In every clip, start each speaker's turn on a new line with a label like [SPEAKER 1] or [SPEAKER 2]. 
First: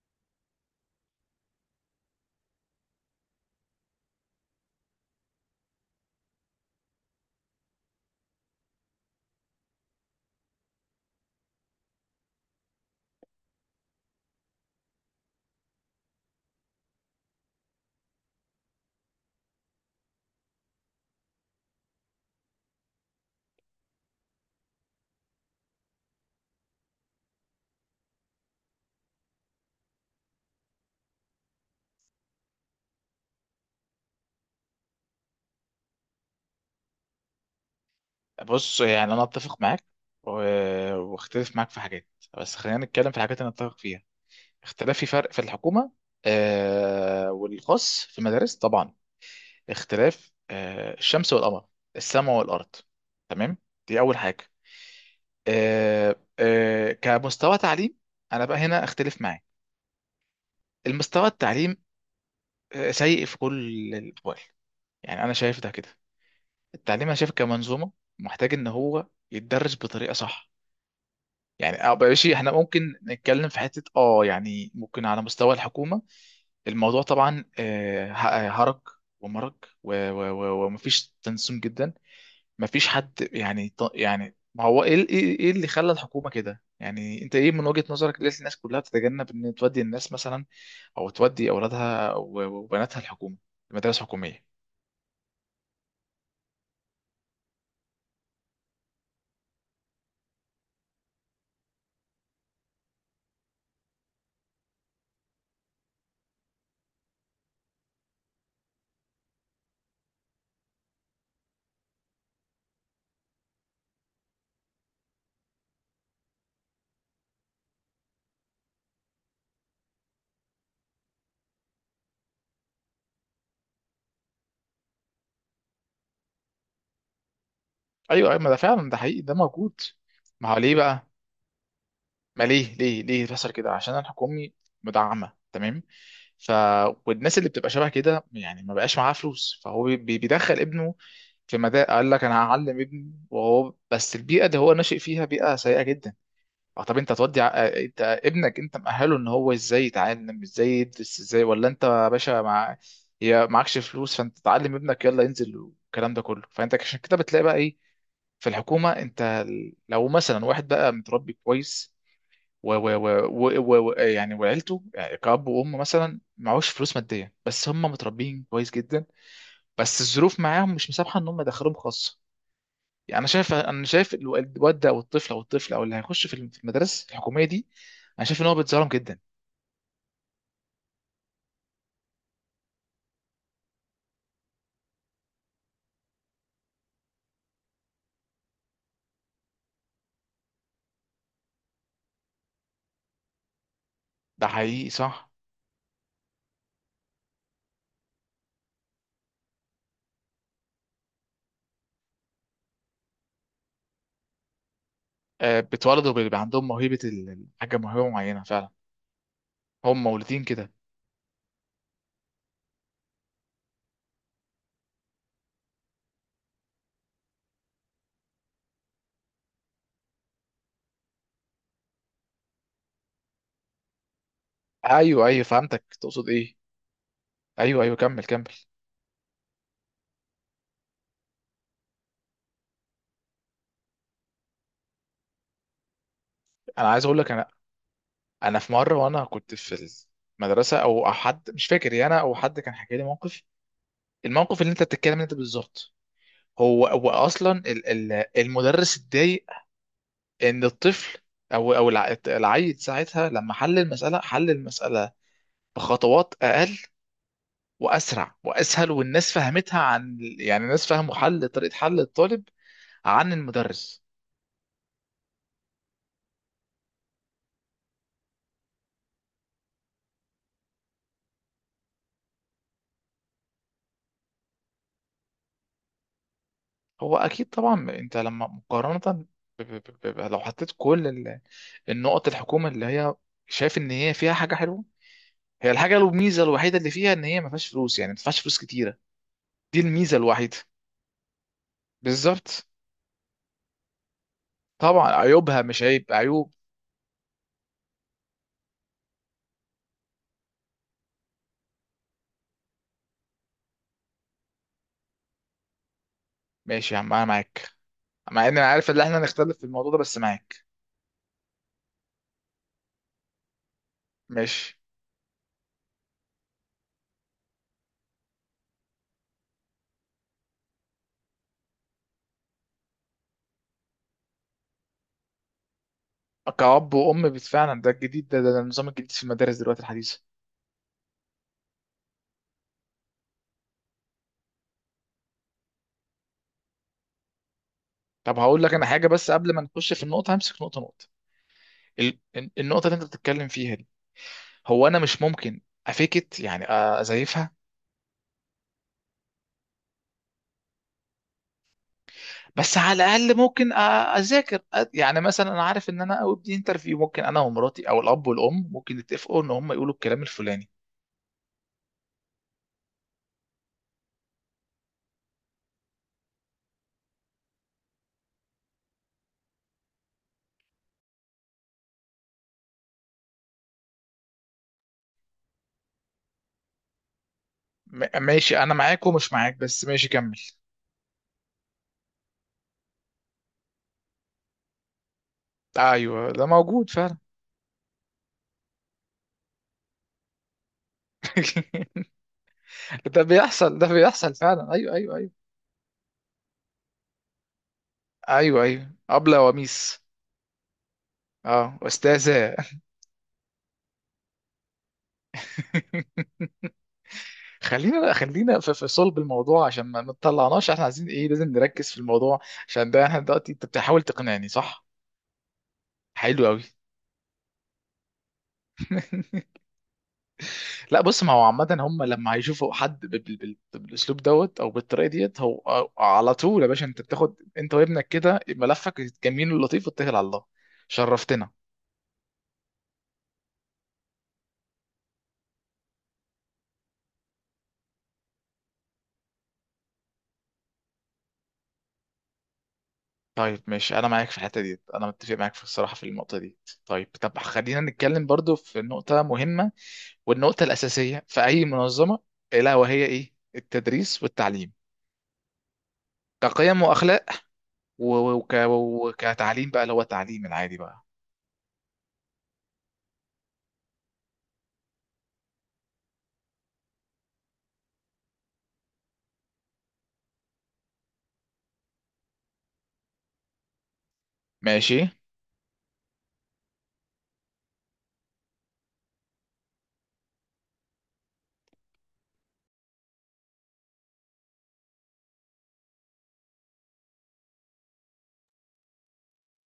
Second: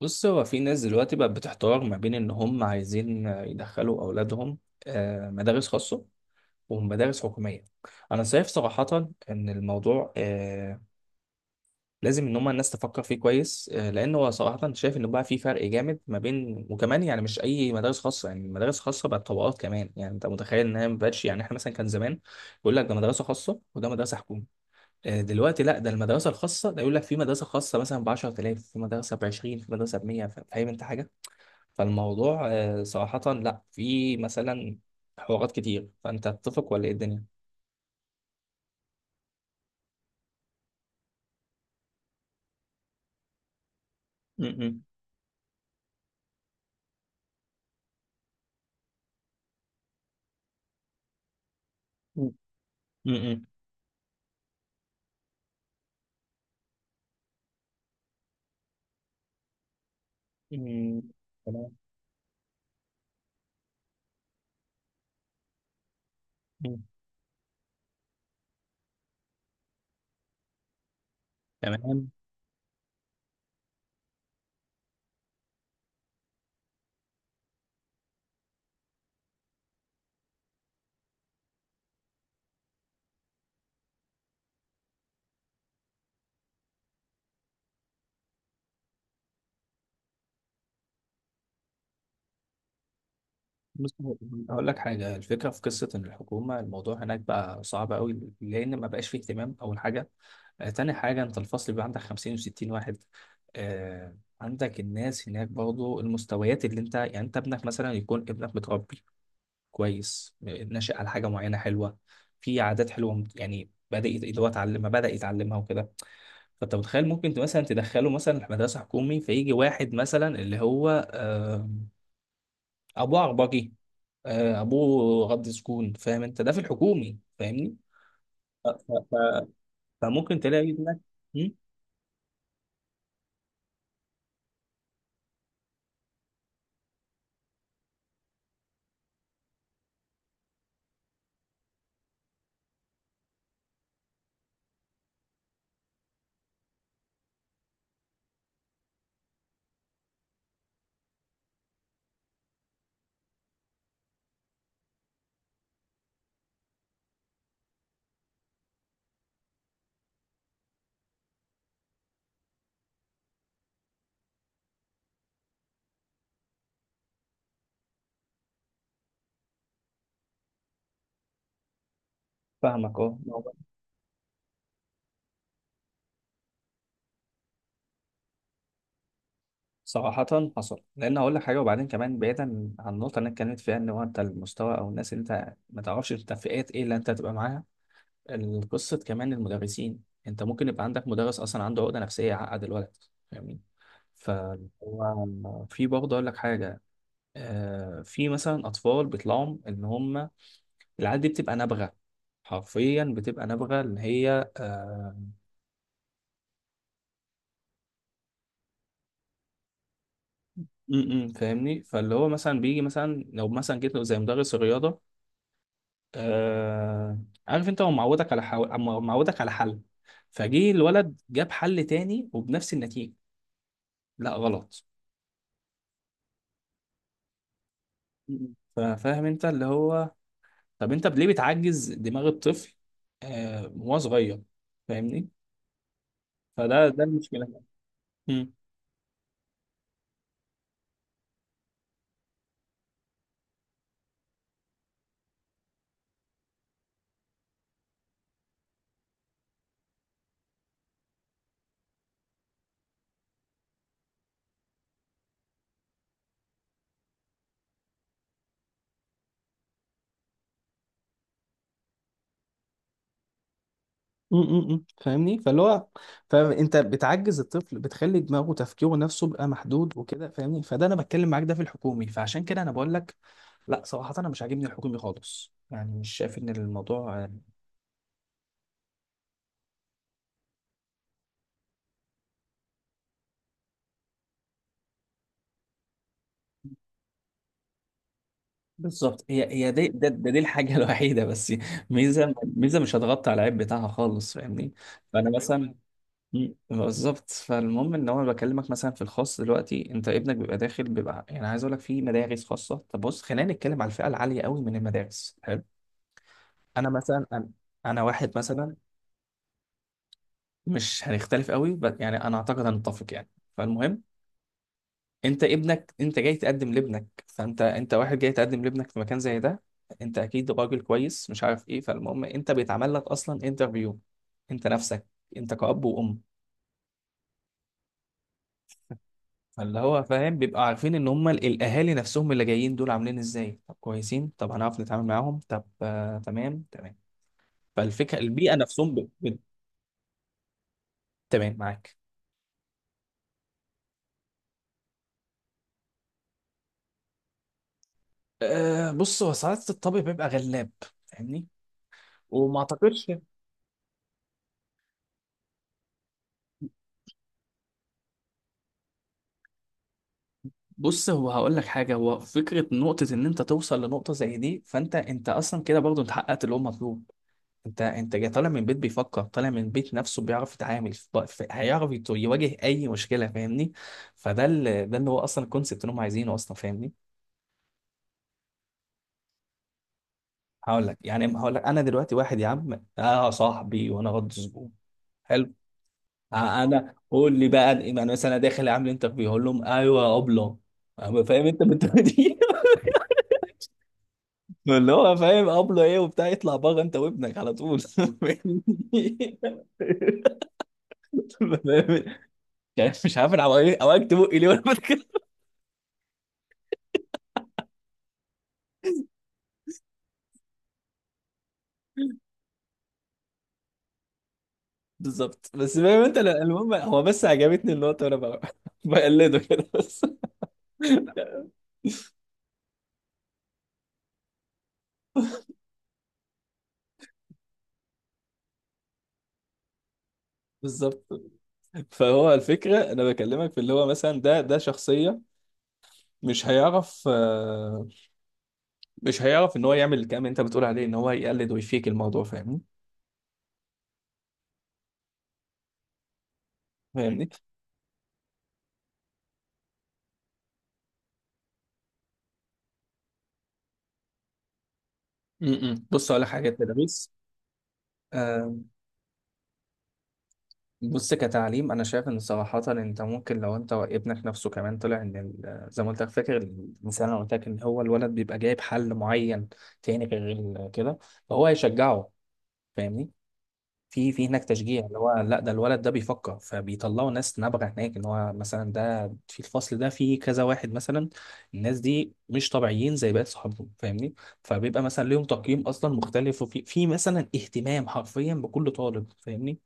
[SPEAKER 1] بص هو في ناس دلوقتي بقت بتحتار ما بين ان هم عايزين يدخلوا اولادهم، مدارس خاصه ومدارس حكوميه. انا شايف صراحه ان الموضوع لازم ان هم الناس تفكر فيه كويس، لان هو صراحه شايف انه بقى في فرق جامد ما بين، وكمان يعني مش اي مدارس خاصه، يعني مدارس خاصه بقت طبقات كمان، يعني انت متخيل انها ما بقتش، يعني احنا مثلا كان زمان يقول لك ده مدرسه خاصه وده مدرسه حكومه. دلوقتي لا، ده المدرسه الخاصه ده يقول لك في مدرسه خاصه مثلا ب 10,000، في مدرسه ب 20، في مدرسه ب 100. فاهم انت حاجه؟ فالموضوع صراحة لا، في مثلا حوارات كتير، فأنت تتفق ولا إيه الدنيا؟
[SPEAKER 2] بص يعني انا اتفق معاك و- واختلف معاك في حاجات. بس خلينا نتكلم في الحاجات اللي نتفق فيها.
[SPEAKER 1] م-
[SPEAKER 2] اختلاف في فرق، في الحكومه والخاص في المدارس طبعا. اختلاف، الشمس والقمر،
[SPEAKER 1] م-
[SPEAKER 2] السماء والارض.
[SPEAKER 1] م-
[SPEAKER 2] تمام، دي اول حاجه. كمستوى تعليم انا بقى هنا اختلف معاك.
[SPEAKER 1] م-
[SPEAKER 2] المستوى
[SPEAKER 1] تمام.
[SPEAKER 2] التعليم سيء في كل الاحوال. يعني انا شايف ده كده.
[SPEAKER 1] م-
[SPEAKER 2] التعليم انا شايف كمنظومه محتاج ان هو يتدرس بطريقه صح. يعني أو
[SPEAKER 1] تمام.
[SPEAKER 2] ماشي، احنا ممكن نتكلم في حتة يعني ممكن على مستوى الحكومة. الموضوع طبعا، هرج ومرج، و ومفيش تنسيق جدا. مفيش حد، يعني ما هو ايه، إيه اللي خلى الحكومة كده؟ يعني انت ايه من وجهة نظرك، ليه الناس كلها تتجنب ان تودي الناس مثلا، او تودي اولادها وبناتها الحكومة،
[SPEAKER 1] بص
[SPEAKER 2] المدارس الحكومية؟
[SPEAKER 1] هقول لك حاجة، الفكرة في قصة إن الحكومة الموضوع هناك بقى صعب قوي، لأن ما بقاش فيه اهتمام أول حاجة. تاني حاجة أنت الفصل بيبقى عندك 50 و60 واحد. آه، عندك الناس هناك برضه المستويات اللي أنت، يعني أنت ابنك مثلا يكون ابنك متربي كويس، ناشئ على حاجه معينه حلوه، في عادات حلوه، يعني اللي هو اتعلم ما بدا يتعلمها وكده. فانت متخيل ممكن مثلا تدخله مثلا مدرسه حكومي، فيجي واحد مثلا اللي هو، آه، ابوه عربجي، ابوه غض سكون. فاهم انت ده في الحكومي؟ فاهمني؟
[SPEAKER 2] ايوه ايوه، ما ده
[SPEAKER 1] ف-
[SPEAKER 2] فعلا،
[SPEAKER 1] ف-
[SPEAKER 2] ده حقيقي، ده
[SPEAKER 1] ف-
[SPEAKER 2] موجود.
[SPEAKER 1] فممكن
[SPEAKER 2] ما هو
[SPEAKER 1] تلاقي
[SPEAKER 2] ليه
[SPEAKER 1] ابنك.
[SPEAKER 2] بقى؟
[SPEAKER 1] مم؟
[SPEAKER 2] ما ليه ليه بيحصل كده؟ عشان الحكومي مدعمه، تمام. ف والناس اللي بتبقى شبه كده يعني ما بقاش معاها فلوس، فهو بيدخل ابنه في مدى. قال لك انا هعلم ابني وهو، بس البيئه اللي هو ناشئ فيها بيئه سيئه جدا. اه طب انت تودي انت ابنك، انت مأهله ان هو ازاي يتعلم، ازاي يدرس ازاي؟ ولا انت يا باشا، مع يا معكش فلوس، فانت تعلم ابنك يلا ينزل والكلام ده كله، فانت عشان كده بتلاقي بقى ايه في الحكومه. انت لو مثلا واحد بقى متربي كويس يعني، وعيلته يعني كأب وأم مثلا معهوش فلوس مادية، بس هم متربيين كويس جدا، بس الظروف معاهم مش مسامحة إن هم يدخلوهم خاصة.
[SPEAKER 1] فاهمك اه.
[SPEAKER 2] يعني أنا شايف الواد ده، أو الطفل، أو اللي هيخش في في المدارس الحكومية دي، أنا شايف إن هو بيتظلم جدا.
[SPEAKER 1] صراحة حصل، لأن هقول لك حاجة. وبعدين كمان بعيدا عن النقطة اللي أنا اتكلمت فيها، إن هو أنت المستوى أو الناس اللي أنت ما تعرفش أنت فئات إيه اللي أنت هتبقى معاها. القصة كمان المدرسين، انت ممكن يبقى عندك مدرس اصلا عنده عقدة نفسية يعقد الولد. فاهمني؟
[SPEAKER 2] ده حقيقي صح.
[SPEAKER 1] فهو في برضه اقول لك حاجة، في مثلا اطفال بيطلعوا ان هم، العيال دي بتبقى نابغة، حرفيا بتبقى نابغة اللي هي
[SPEAKER 2] آه، بيتولدوا بيبقى عندهم الحاجة، موهبة معينة فعلا، هم مولودين كده.
[SPEAKER 1] م- م، فاهمني، فاللي هو مثلا بيجي مثلا لو مثلا جيت له زي مدرس الرياضة، آه، عارف انت هو معودك على حل. فجه الولد جاب حل تاني وبنفس النتيجة، لا غلط.
[SPEAKER 2] أيوه أيوه فهمتك تقصد إيه. أيوه أيوه، كمل كمل.
[SPEAKER 1] فاهم انت اللي هو، طب انت ليه بتعجز دماغ الطفل وهو صغير؟ فاهمني؟ فده
[SPEAKER 2] أنا
[SPEAKER 1] ده
[SPEAKER 2] عايز أقول لك،
[SPEAKER 1] المشكله.
[SPEAKER 2] أنا
[SPEAKER 1] مم.
[SPEAKER 2] انا في مره وانا كنت في المدرسه، او أو حد مش فاكر يعني، انا او حد كان حكى لي موقف، الموقف اللي انت بتتكلم انت بالظبط. هو هو اصلا، المدرس اتضايق ان الطفل، او العيل ساعتها، لما حل المساله بخطوات اقل واسرع واسهل، والناس فهمتها، عن يعني الناس فهموا حل طريقه حل الطالب عن المدرس.
[SPEAKER 1] فاهمني، فاللي هو، فانت بتعجز الطفل بتخلي دماغه تفكيره نفسه بقى محدود وكده. فاهمني؟ فده انا بتكلم معاك ده في الحكومي، فعشان كده انا بقول لك لا، صراحه انا مش عاجبني الحكومي خالص، يعني مش شايف ان
[SPEAKER 2] هو
[SPEAKER 1] الموضوع
[SPEAKER 2] اكيد طبعا، انت لما مقارنه، لو حطيت كل النقط، الحكومه اللي هي، شايف ان هي فيها حاجه حلوه، هي الميزه الوحيده اللي فيها، ان هي ما فيهاش فلوس، يعني ما تدفعش فلوس كتيره.
[SPEAKER 1] بالظبط. هي هي
[SPEAKER 2] دي
[SPEAKER 1] دي ده,
[SPEAKER 2] الميزه
[SPEAKER 1] ده دي
[SPEAKER 2] الوحيده.
[SPEAKER 1] الحاجه الوحيده بس. ميزه
[SPEAKER 2] بالظبط،
[SPEAKER 1] ميزه مش هتغطي على العيب بتاعها خالص. فاهمني؟
[SPEAKER 2] طبعا
[SPEAKER 1] فانا
[SPEAKER 2] عيوبها
[SPEAKER 1] مثلا،
[SPEAKER 2] مش عيب، عيوب.
[SPEAKER 1] مم. بالظبط. فالمهم ان هو بكلمك مثلا في الخاص دلوقتي، انت ابنك بيبقى داخل بيبقى، يعني عايز اقول لك في مدارس خاصه. طب بص خلينا نتكلم على الفئه العاليه قوي من المدارس. حلو. انا
[SPEAKER 2] ماشي يا عم انا
[SPEAKER 1] مثلا، انا
[SPEAKER 2] معاك،
[SPEAKER 1] أنا واحد
[SPEAKER 2] مع ان انا
[SPEAKER 1] مثلا.
[SPEAKER 2] عارف ان احنا هنختلف في الموضوع ده، بس معاك.
[SPEAKER 1] مش هنختلف قوي بس يعني انا اعتقد هنتفق يعني. فالمهم،
[SPEAKER 2] ماشي.
[SPEAKER 1] انت ابنك انت جاي تقدم لابنك، فانت واحد جاي تقدم لابنك في مكان زي ده. انت اكيد راجل كويس، مش عارف ايه. فالمهم، انت بيتعمل لك اصلا انترفيو، انت نفسك، انت كأب وأم.
[SPEAKER 2] كأب وأم فعلا، ده الجديد، ده النظام الجديد في المدارس
[SPEAKER 1] فاللي
[SPEAKER 2] دلوقتي
[SPEAKER 1] هو
[SPEAKER 2] الحديثة.
[SPEAKER 1] فاهم بيبقى عارفين ان هم الاهالي نفسهم اللي جايين دول عاملين ازاي، طب كويسين، طب هنعرف نتعامل معاهم، طب تمام تمام. فالفكره
[SPEAKER 2] طب
[SPEAKER 1] البيئه
[SPEAKER 2] هقول لك أنا
[SPEAKER 1] نفسهم
[SPEAKER 2] حاجة، بس قبل ما نخش في النقطة همسك نقطة نقطة.
[SPEAKER 1] تمام معاك.
[SPEAKER 2] ال- النقطة اللي أنت بتتكلم فيها دي، هو أنا مش ممكن أفيكت، يعني أزيفها.
[SPEAKER 1] بص هو ساعات الطبع بيبقى غلاب. فاهمني؟ وما
[SPEAKER 2] بس على
[SPEAKER 1] اعتقدش.
[SPEAKER 2] الاقل ممكن اذاكر يعني مثلا، انا عارف ان انا ابني انترفيو، ممكن انا ومراتي او الاب والام ممكن يتفقوا ان هم يقولوا الكلام الفلاني.
[SPEAKER 1] بص هو هقول لك حاجه، هو فكره نقطه ان انت توصل لنقطه زي دي، فانت اصلا كده برضو انت حققت اللي هو مطلوب. انت جاي طالع من بيت بيفكر، طالع من بيت نفسه، بيعرف يتعامل في هيعرف يواجه اي مشكله. فاهمني؟ فده ده اللي هو اصلا الكونسيبت اللي هم عايزينه اصلا. فاهمني؟
[SPEAKER 2] ماشي انا معاك ومش معاك، بس ماشي كمل.
[SPEAKER 1] هقول لك يعني هقول لك انا دلوقتي واحد يا عم اه صاحبي وانا غض زبون. حلو.
[SPEAKER 2] ايوه ده موجود
[SPEAKER 1] انا
[SPEAKER 2] فعلا.
[SPEAKER 1] قول لي بقى، انا يعني مثلا انا داخل اعمل انترفيو اقول لهم ايوه يا ابله، أما فاهم انت بالطريقه دي.
[SPEAKER 2] ده بيحصل فعلا،
[SPEAKER 1] اللي
[SPEAKER 2] ايوه
[SPEAKER 1] هو
[SPEAKER 2] ايوه ايوه.
[SPEAKER 1] فاهم ابله ايه وبتاع، يطلع بره انت وابنك على طول
[SPEAKER 2] ايوه
[SPEAKER 1] فاهمني؟
[SPEAKER 2] ايوه، ابله وميس، اه استاذه.
[SPEAKER 1] يعني مش عارف انا، عواجبت بقي ليه وانا بتكلم.
[SPEAKER 2] خلينا في, في صلب الموضوع، عشان ما تطلعناش، احنا عايزين ايه؟ لازم نركز في الموضوع، عشان ده احنا دلوقتي انت بتحاول تقنعني، صح؟
[SPEAKER 1] بالظبط. بس فاهم انت، لا،
[SPEAKER 2] حلو قوي.
[SPEAKER 1] المهم هو بس عجبتني النقطة، وانا بقلده كده بس.
[SPEAKER 2] لا بص، ما هو عامة هم لما هيشوفوا حد بالاسلوب دوت او بالطريقة ديت، هو على طول يا باشا انت بتاخد انت وابنك كده ملفك الجميل اللطيف واتكل على الله.
[SPEAKER 1] بالظبط.
[SPEAKER 2] شرفتنا.
[SPEAKER 1] فهو الفكرة انا بكلمك في اللي هو مثلا، ده شخصية مش هيعرف مش هيعرف ان هو يعمل الكلام اللي انت بتقول عليه، ان هو يقلد ويفيك الموضوع. فاهمني؟
[SPEAKER 2] طيب ماشي انا معاك في الحتة ديت، انا متفق معاك في الصراحة في النقطة دي. طيب
[SPEAKER 1] فاهمني؟
[SPEAKER 2] طب خلينا نتكلم برضو في نقطة مهمة، والنقطة الأساسية في أي منظمة، الا وهي ايه؟ التدريس والتعليم،
[SPEAKER 1] م. بص اقول لك حاجة،
[SPEAKER 2] كقيم
[SPEAKER 1] التدريس.
[SPEAKER 2] وأخلاق، وكتعليم بقى، اللي هو التعليم العادي بقى.
[SPEAKER 1] بص كتعليم، انا شايف ان صراحه انت ممكن لو انت ابنك نفسه كمان طلع ان زي ما قلت لك فاكر الانسان، انا قلت لك ان هو الولد بيبقى جايب حل معين تاني غير كده. فهو هيشجعه. فاهمني؟ في هناك تشجيع اللي
[SPEAKER 2] ماشي.
[SPEAKER 1] هو لا ده الولد ده بيفكر، فبيطلعوا ناس نابغه هناك، ان هو مثلا ده في الفصل ده في كذا واحد مثلا. الناس دي مش طبيعيين زي باقي صحابهم. فاهمني؟ فبيبقى مثلا ليهم تقييم اصلا مختلف، وفي مثلا اهتمام حرفيا بكل طالب. فاهمني؟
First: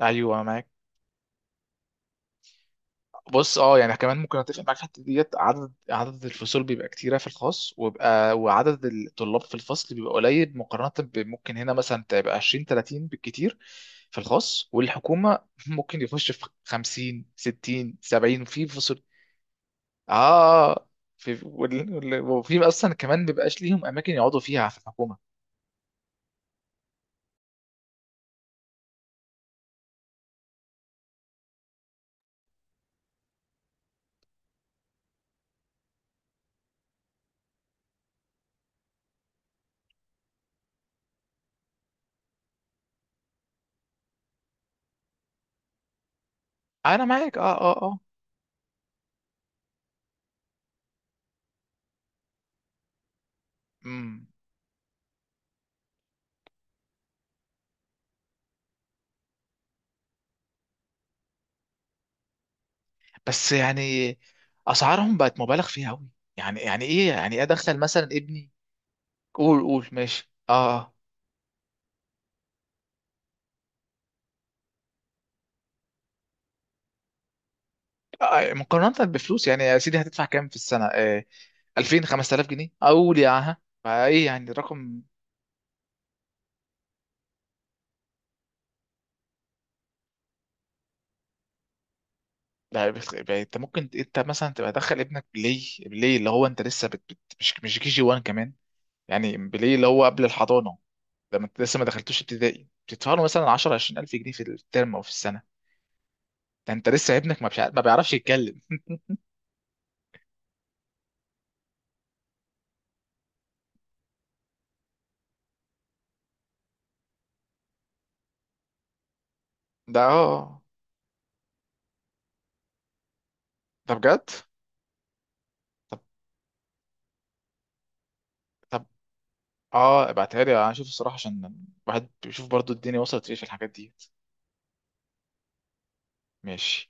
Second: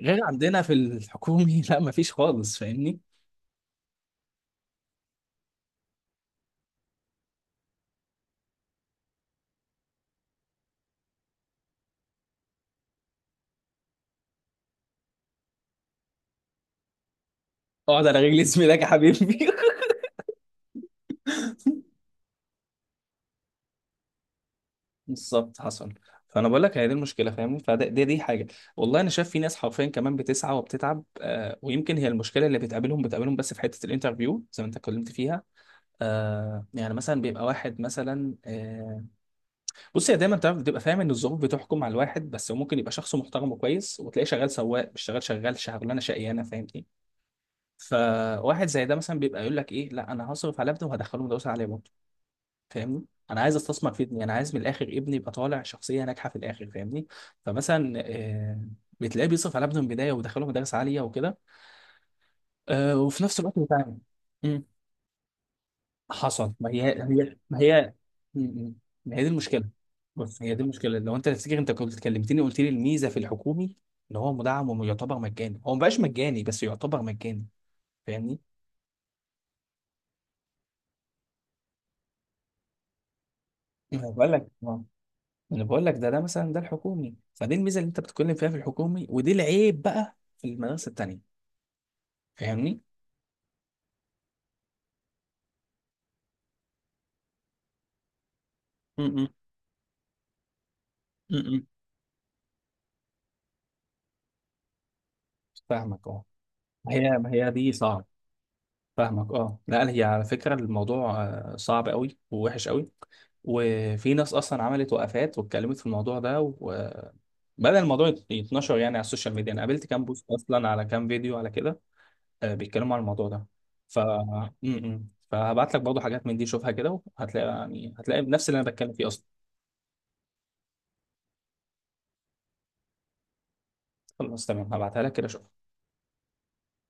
[SPEAKER 1] غير
[SPEAKER 2] ايوه
[SPEAKER 1] عندنا
[SPEAKER 2] معاك.
[SPEAKER 1] في الحكومي لا، مفيش خالص. فاهمني؟
[SPEAKER 2] بص اه، يعني كمان ممكن اتفق معاك في الحته ديت، عدد الفصول بيبقى كتيره في الخاص، ويبقى وعدد الطلاب في الفصل بيبقى قليل مقارنه، بممكن هنا مثلا تبقى 20 30 بالكتير في الخاص، والحكومه ممكن يخش في 50 60
[SPEAKER 1] اقعد على رجل
[SPEAKER 2] 70
[SPEAKER 1] اسمي
[SPEAKER 2] وفي
[SPEAKER 1] يا
[SPEAKER 2] فصول.
[SPEAKER 1] حبيبي.
[SPEAKER 2] اه في وفي اصلا كمان بيبقاش ليهم اماكن يقعدوا فيها في الحكومه.
[SPEAKER 1] بالظبط حصل. فانا بقول لك هي دي المشكله. فاهمني؟ فده دي حاجه. والله انا شايف في ناس حرفيا كمان بتسعى وبتتعب، آه ويمكن هي المشكله اللي بتقابلهم بس في حته الانترفيو زي ما انت اتكلمت فيها. يعني مثلا بيبقى واحد مثلا بص هي دايما تعرف بتبقى فاهم ان الظروف بتحكم على الواحد، بس هو ممكن يبقى شخص محترم وكويس، وتلاقيه شغال سواق مش شغال، شغال شغلانه شقيانه. فاهم؟
[SPEAKER 2] انا معاك اه اه اه.
[SPEAKER 1] فواحد زي ده مثلا بيبقى يقول لك ايه، لا انا هصرف على ابني وهدخله مدرسه عاليه برضه. فاهمني؟ انا عايز استثمر في ابني،
[SPEAKER 2] امم.
[SPEAKER 1] انا عايز من الاخر ابني يبقى طالع شخصيه ناجحه في الاخر. فاهمني؟ فمثلا بتلاقيه بيصرف على ابنه من البدايه ويدخله مدارس عاليه وكده، وفي نفس
[SPEAKER 2] بس
[SPEAKER 1] الوقت بتاع،
[SPEAKER 2] يعني اسعارهم بقت مبالغ فيها قوي،
[SPEAKER 1] حصل.
[SPEAKER 2] يعني
[SPEAKER 1] ما هي هي
[SPEAKER 2] يعني ايه؟
[SPEAKER 1] ما
[SPEAKER 2] ادخل
[SPEAKER 1] هي
[SPEAKER 2] مثلا ابني،
[SPEAKER 1] مم. ما هي دي
[SPEAKER 2] قول
[SPEAKER 1] المشكله.
[SPEAKER 2] قول ماشي
[SPEAKER 1] بص هي دي
[SPEAKER 2] اه.
[SPEAKER 1] المشكله، لو انت تفتكر انت كنت كلمتني قلت لي الميزه في الحكومي ان هو مدعم ويعتبر مجاني، هو ما بقاش مجاني بس يعتبر مجاني.
[SPEAKER 2] آه،
[SPEAKER 1] فاهمني؟
[SPEAKER 2] مقارنة بفلوس، يعني يا سيدي هتدفع كام في السنة؟ آه، 2000 5000 جنيه، اقول يا عها
[SPEAKER 1] ما
[SPEAKER 2] فايه،
[SPEAKER 1] بقول لك
[SPEAKER 2] يعني
[SPEAKER 1] آه.
[SPEAKER 2] رقم.
[SPEAKER 1] انا بقول لك، ده مثلا ده الحكومي، فدي الميزه اللي انت بتتكلم فيها في الحكومي، ودي العيب بقى في المدارس التانيه. فاهمني؟
[SPEAKER 2] لا، انت ممكن انت مثلا تبقى دخل ابنك بلاي بلاي، اللي هو انت لسه مش كي جي 1 كمان.
[SPEAKER 1] م-م.
[SPEAKER 2] يعني بلاي اللي هو قبل الحضانة، لما انت
[SPEAKER 1] م-م.
[SPEAKER 2] لسه ما دخلتوش ابتدائي، بتدفع له مثلا 10 20000 جنيه في الترم او في السنة.
[SPEAKER 1] فاهمك اه.
[SPEAKER 2] ده انت لسه
[SPEAKER 1] ما
[SPEAKER 2] ابنك
[SPEAKER 1] هي دي
[SPEAKER 2] ما
[SPEAKER 1] صعب.
[SPEAKER 2] بيعرفش يتكلم.
[SPEAKER 1] فاهمك اه، لا هي على فكره الموضوع صعب قوي ووحش قوي. وفي ناس اصلا عملت وقفات واتكلمت في الموضوع ده، وبدأ الموضوع يتنشر يعني على السوشيال ميديا. انا قابلت
[SPEAKER 2] ده
[SPEAKER 1] كام
[SPEAKER 2] اه
[SPEAKER 1] بوست
[SPEAKER 2] آه.
[SPEAKER 1] اصلا، على كام فيديو، على كده، بيتكلموا على الموضوع ده.
[SPEAKER 2] ده
[SPEAKER 1] ف
[SPEAKER 2] بجد.
[SPEAKER 1] م-م. فهبعت لك
[SPEAKER 2] طب
[SPEAKER 1] برضه حاجات من دي، شوفها كده، وهتلاقي يعني هتلاقي نفس اللي انا
[SPEAKER 2] طب
[SPEAKER 1] بتكلم فيه اصلا.
[SPEAKER 2] اه ابعتها لي انا اشوف الصراحه، عشان الواحد بيشوف برضو الدنيا وصلت ليه في الحاجات دي.
[SPEAKER 1] خلاص تمام، هبعتها لك كده.
[SPEAKER 2] ماشي.